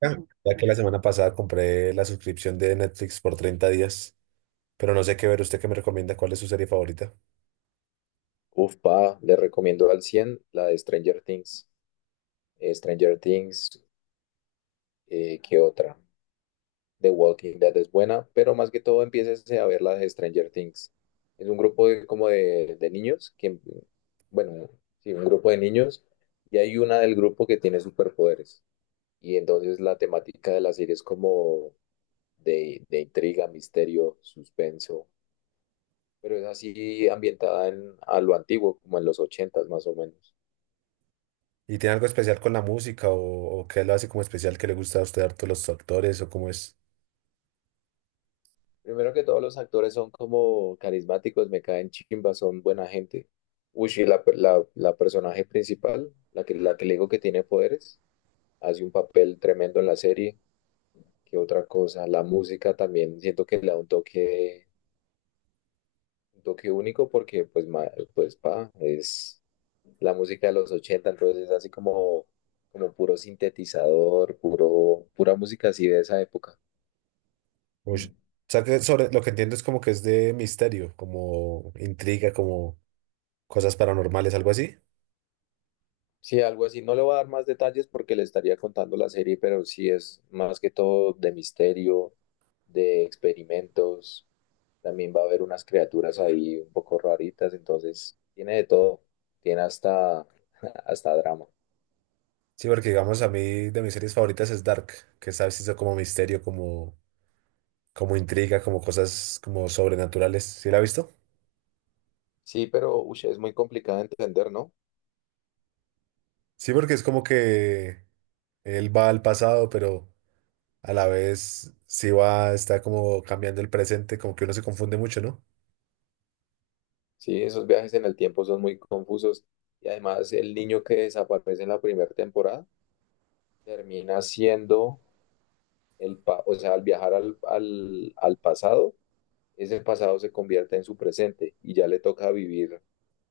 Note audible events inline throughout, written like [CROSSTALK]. Ya ya que la semana pasada compré la suscripción de Netflix por 30 días, pero no sé qué ver. ¿Usted qué me recomienda? ¿Cuál es su serie favorita? Uf, pa, le recomiendo al 100 la de Stranger Things. Stranger Things, ¿qué otra? The Walking Dead es buena, pero más que todo empieces a ver las de Stranger Things. Es un grupo como de niños, que, bueno, sí, un grupo de niños, y hay una del grupo que tiene superpoderes. Y entonces la temática de la serie es como de intriga, misterio, suspenso, pero es así ambientada a lo antiguo, como en los 80 más o menos. ¿Y tiene algo especial con la música o qué lo hace como especial que le gusta a usted harto los actores o cómo es? Primero que todos los actores son como carismáticos, me caen chimba, son buena gente. Uy, y la personaje principal, la que le digo que tiene poderes, hace un papel tremendo en la serie. ¿Qué otra cosa? La música también siento que le da un toque único porque pues, pa, es la música de los 80 entonces es así como puro sintetizador, pura música así de esa época. Ush. O sea, que sobre lo que entiendo es como que es de misterio, como intriga, como cosas paranormales, algo así. Sí, algo así. No le voy a dar más detalles porque le estaría contando la serie, pero sí es más que todo de misterio, de experimentos. También va a haber unas criaturas ahí un poco raritas, entonces tiene de todo. Tiene hasta, [LAUGHS] hasta drama. Sí, porque digamos a mí de mis series favoritas es Dark, que sabes hizo como misterio, como, como intriga, como cosas como sobrenaturales. ¿Sí la ha visto? Sí, pero ush, es muy complicado de entender, ¿no? Sí, porque es como que él va al pasado, pero a la vez sí va, está como cambiando el presente, como que uno se confunde mucho, ¿no? Sí, esos viajes en el tiempo son muy confusos. Y además el niño que desaparece en la primera temporada termina siendo o sea, al viajar al pasado ese pasado se convierte en su presente y ya le toca vivir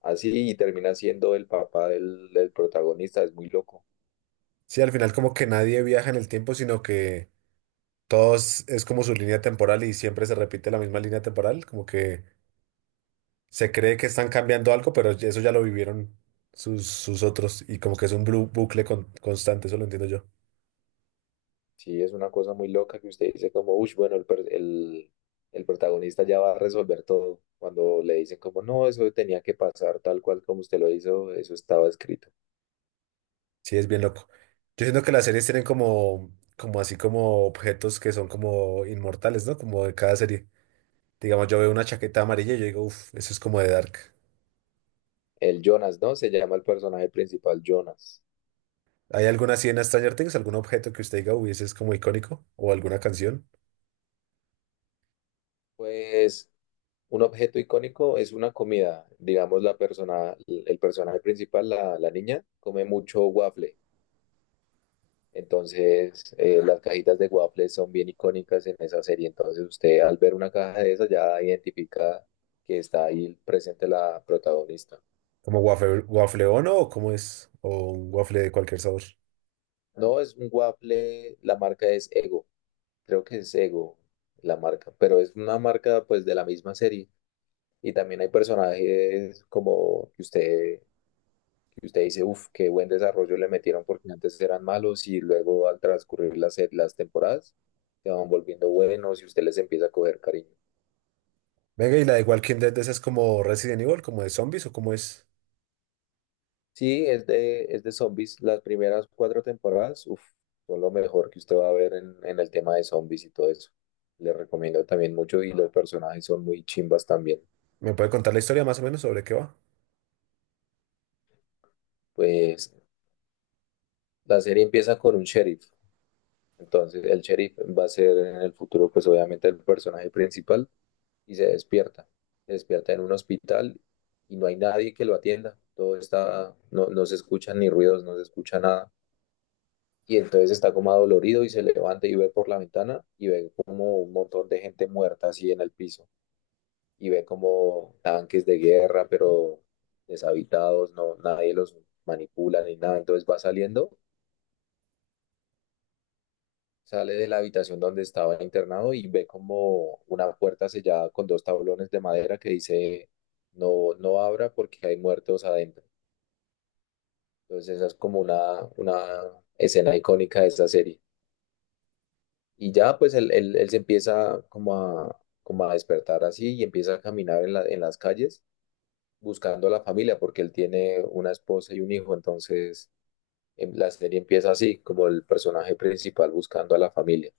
así y termina siendo el papá del protagonista. Es muy loco. Sí, al final como que nadie viaja en el tiempo, sino que todos es como su línea temporal y siempre se repite la misma línea temporal, como que se cree que están cambiando algo, pero eso ya lo vivieron sus, sus otros y como que es un bucle constante, eso lo entiendo yo. Sí, es una cosa muy loca que usted dice como, uy, bueno, el protagonista ya va a resolver todo. Cuando le dicen como, no, eso tenía que pasar tal cual como usted lo hizo, eso estaba escrito. Sí, es bien loco. Yo siento que las series tienen como, como así como objetos que son como inmortales, ¿no? Como de cada serie. Digamos, yo veo una chaqueta amarilla y yo digo, uff, eso es como de Dark. El Jonas, ¿no? Se llama el personaje principal Jonas. ¿Hay alguna así en Stranger Things? ¿Algún objeto que usted diga, uy, ese es como icónico? ¿O alguna canción? Pues un objeto icónico es una comida. Digamos, el personaje principal, la niña, come mucho waffle. Entonces, las cajitas de waffles son bien icónicas en esa serie. Entonces, usted al ver una caja de esas ya identifica que está ahí presente la protagonista. ¿Como waffle, waffle Ono o cómo es? ¿O un waffle de cualquier sabor? No es un waffle, la marca es Ego. Creo que es Ego la marca, pero es una marca pues de la misma serie. Y también hay personajes como que usted dice, uff, qué buen desarrollo le metieron porque antes eran malos y luego al transcurrir las temporadas se van volviendo buenos y usted les empieza a coger cariño. Venga, y la de Walking Dead, ¿esa es como Resident Evil, como de zombies o cómo es? Sí, es de zombies. Las primeras cuatro temporadas, uf, son lo mejor que usted va a ver en el tema de zombies y todo eso. Le recomiendo también mucho y los personajes son muy chimbas también. ¿Me puede contar la historia más o menos sobre qué va? Pues la serie empieza con un sheriff. Entonces el sheriff va a ser en el futuro, pues obviamente el personaje principal y se despierta. Se despierta en un hospital y no hay nadie que lo atienda. No, no se escuchan ni ruidos, no se escucha nada. Y entonces está como adolorido y se levanta y ve por la ventana y ve como un montón de gente muerta así en el piso y ve como tanques de guerra pero deshabitados, no, nadie los manipula ni nada, entonces va saliendo, sale de la habitación donde estaba internado y ve como una puerta sellada con dos tablones de madera que dice no, no abra porque hay muertos adentro. Entonces esa es como una escena icónica de esa serie. Y ya pues él se empieza como a despertar así y empieza a caminar en las calles buscando a la familia porque él tiene una esposa y un hijo, entonces em, la serie empieza así, como el personaje principal buscando a la familia.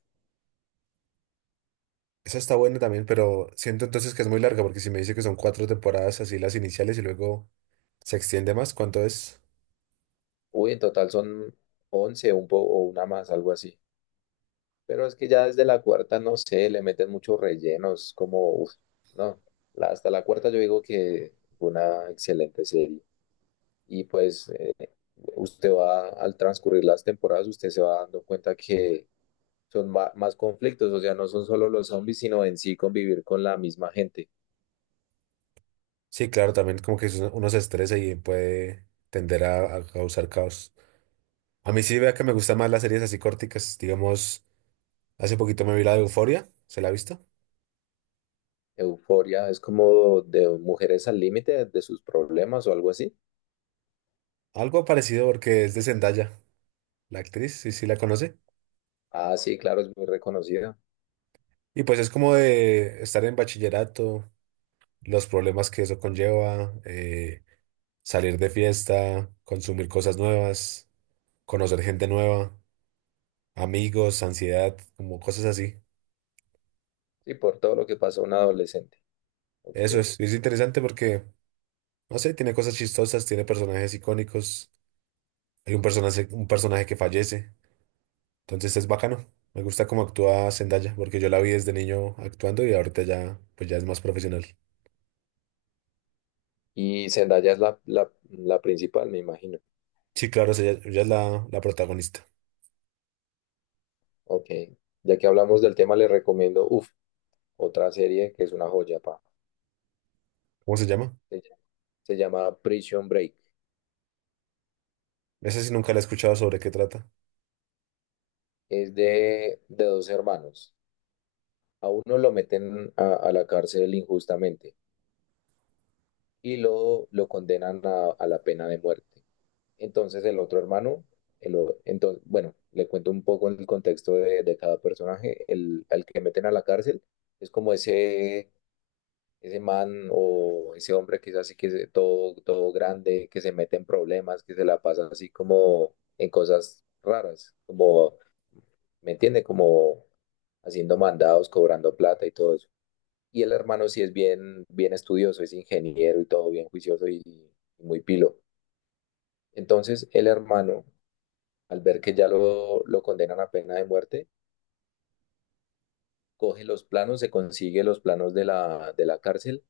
Esa está buena también, pero siento entonces que es muy larga porque si me dice que son 4 temporadas así las iniciales y luego se extiende más, ¿cuánto es? Uy, en total son 11 o una más, algo así. Pero es que ya desde la cuarta, no sé, le meten muchos rellenos, como, uf, no, hasta la cuarta yo digo que fue una excelente serie. Y pues usted va, al transcurrir las temporadas, usted se va dando cuenta que son más conflictos, o sea, no son solo los zombies, sino en sí convivir con la misma gente. Sí, claro, también como que uno se estresa y puede tender a causar caos. A mí sí vea que me gustan más las series así corticas. Digamos, hace poquito me vi la de Euforia, ¿se la ha visto? Euforia es como de mujeres al límite de sus problemas o algo así. Algo parecido porque es de Zendaya, la actriz, sí, sí la conoce. Ah, sí, claro, es muy reconocida. Y pues es como de estar en bachillerato, los problemas que eso conlleva, salir de fiesta, consumir cosas nuevas, conocer gente nueva, amigos, ansiedad, como cosas así. Sí, por todo lo que pasa a un adolescente. Ok. Eso es interesante porque, no sé, tiene cosas chistosas, tiene personajes icónicos, hay un personaje que fallece. Entonces es bacano. Me gusta cómo actúa Zendaya, porque yo la vi desde niño actuando y ahorita ya, pues ya es más profesional. Y Zendaya es la principal, me imagino. Sí, claro, es ella, ella es la, la protagonista. Ok. Ya que hablamos del tema, le recomiendo, uff, otra serie que es una joya, pa. ¿Cómo se llama? Se llama se llama Prison Break. Esa sí nunca la he escuchado sobre qué trata. Es de dos hermanos. A uno lo meten a la cárcel injustamente y lo condenan a la pena de muerte. Entonces el otro hermano, entonces, bueno, le cuento un poco el contexto de cada personaje. El, al que meten a la cárcel es como ese ese man o ese hombre que es así que es todo, todo grande, que se mete en problemas, que se la pasa así como en cosas raras, como, ¿me entiende? Como haciendo mandados, cobrando plata y todo eso. Y el hermano sí es bien, bien estudioso, es ingeniero y todo bien juicioso y muy pilo. Entonces el hermano, al ver que ya lo condenan a pena de muerte, coge los planos, se consigue los planos de de la cárcel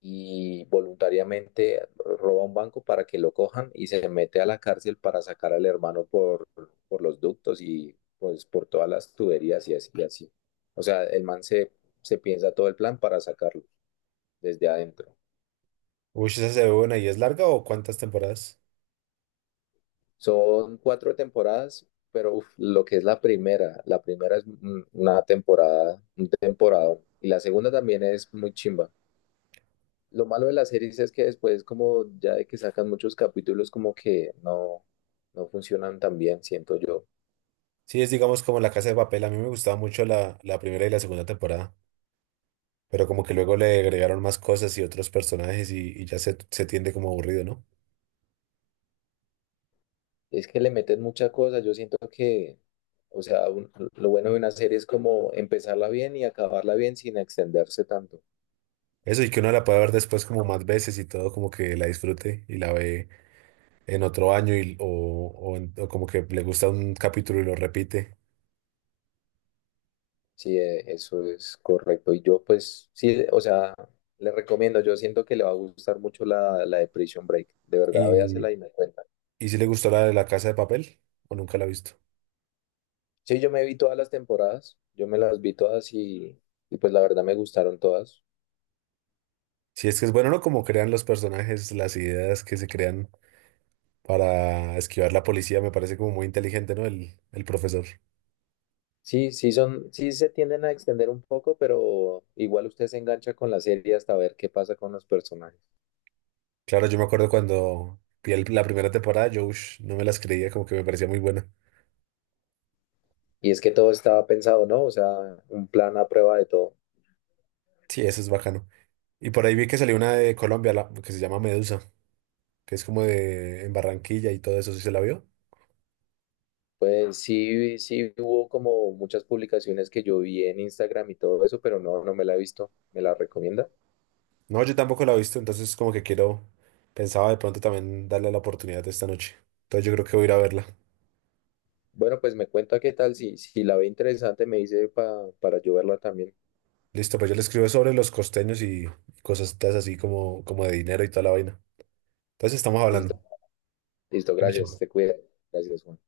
y voluntariamente roba un banco para que lo cojan y se mete a la cárcel para sacar al hermano por los ductos y pues por todas las tuberías y así y así. O sea, el man se piensa todo el plan para sacarlo desde adentro. Uy, ¿esa se ve buena y es larga o cuántas temporadas? Son cuatro temporadas, pero uf, lo que es la primera es una temporada, un temporada. Y la segunda también es muy chimba. Lo malo de las series es que después, como ya de que sacan muchos capítulos, como que no, no funcionan tan bien, siento yo. Sí, es digamos como La Casa de Papel. A mí me gustaba mucho la, la primera y la segunda temporada, pero como que luego le agregaron más cosas y otros personajes y ya se tiende como aburrido, ¿no? Es que le meten mucha cosa, yo siento que, o sea, lo bueno de una serie es como empezarla bien y acabarla bien sin extenderse tanto. Eso y que uno la pueda ver después como más veces y todo, como que la disfrute y la ve en otro año o como que le gusta un capítulo y lo repite. Sí, eso es correcto. Y yo, pues, sí, o sea, le recomiendo, yo siento que le va a gustar mucho la de Prison Break. De verdad, Y, véasela y me cuenta. y si le gustó la de la Casa de Papel o nunca la ha visto. Sí, yo me vi todas las temporadas, yo me las vi todas y pues la verdad me gustaron todas. Si es que es bueno, ¿no? Como crean los personajes, las ideas que se crean para esquivar la policía, me parece como muy inteligente, ¿no? El profesor. Sí, sí son, sí se tienden a extender un poco, pero igual usted se engancha con la serie hasta ver qué pasa con los personajes. Claro, yo me acuerdo cuando vi la primera temporada, yo ush, no me las creía, como que me parecía muy buena. Y es que todo estaba pensado, ¿no? O sea, un plan a prueba de todo. Sí, eso es bacano. Y por ahí vi que salió una de Colombia, que se llama Medusa, que es como de en Barranquilla y todo eso, ¿sí se la vio? Pues sí, sí hubo como muchas publicaciones que yo vi en Instagram y todo eso, pero no, no me la he visto. ¿Me la recomienda? No, yo tampoco la he visto, entonces como que quiero, pensaba de pronto también darle la oportunidad de esta noche. Entonces yo creo que voy a ir a verla. Bueno, pues me cuenta qué tal, si la ve interesante me dice para yo verla también. Listo, pues yo le escribo sobre los costeños y cosas así como, como de dinero y toda la vaina. Entonces estamos hablando. Listo, listo, gracias, te cuida. Gracias, Juan.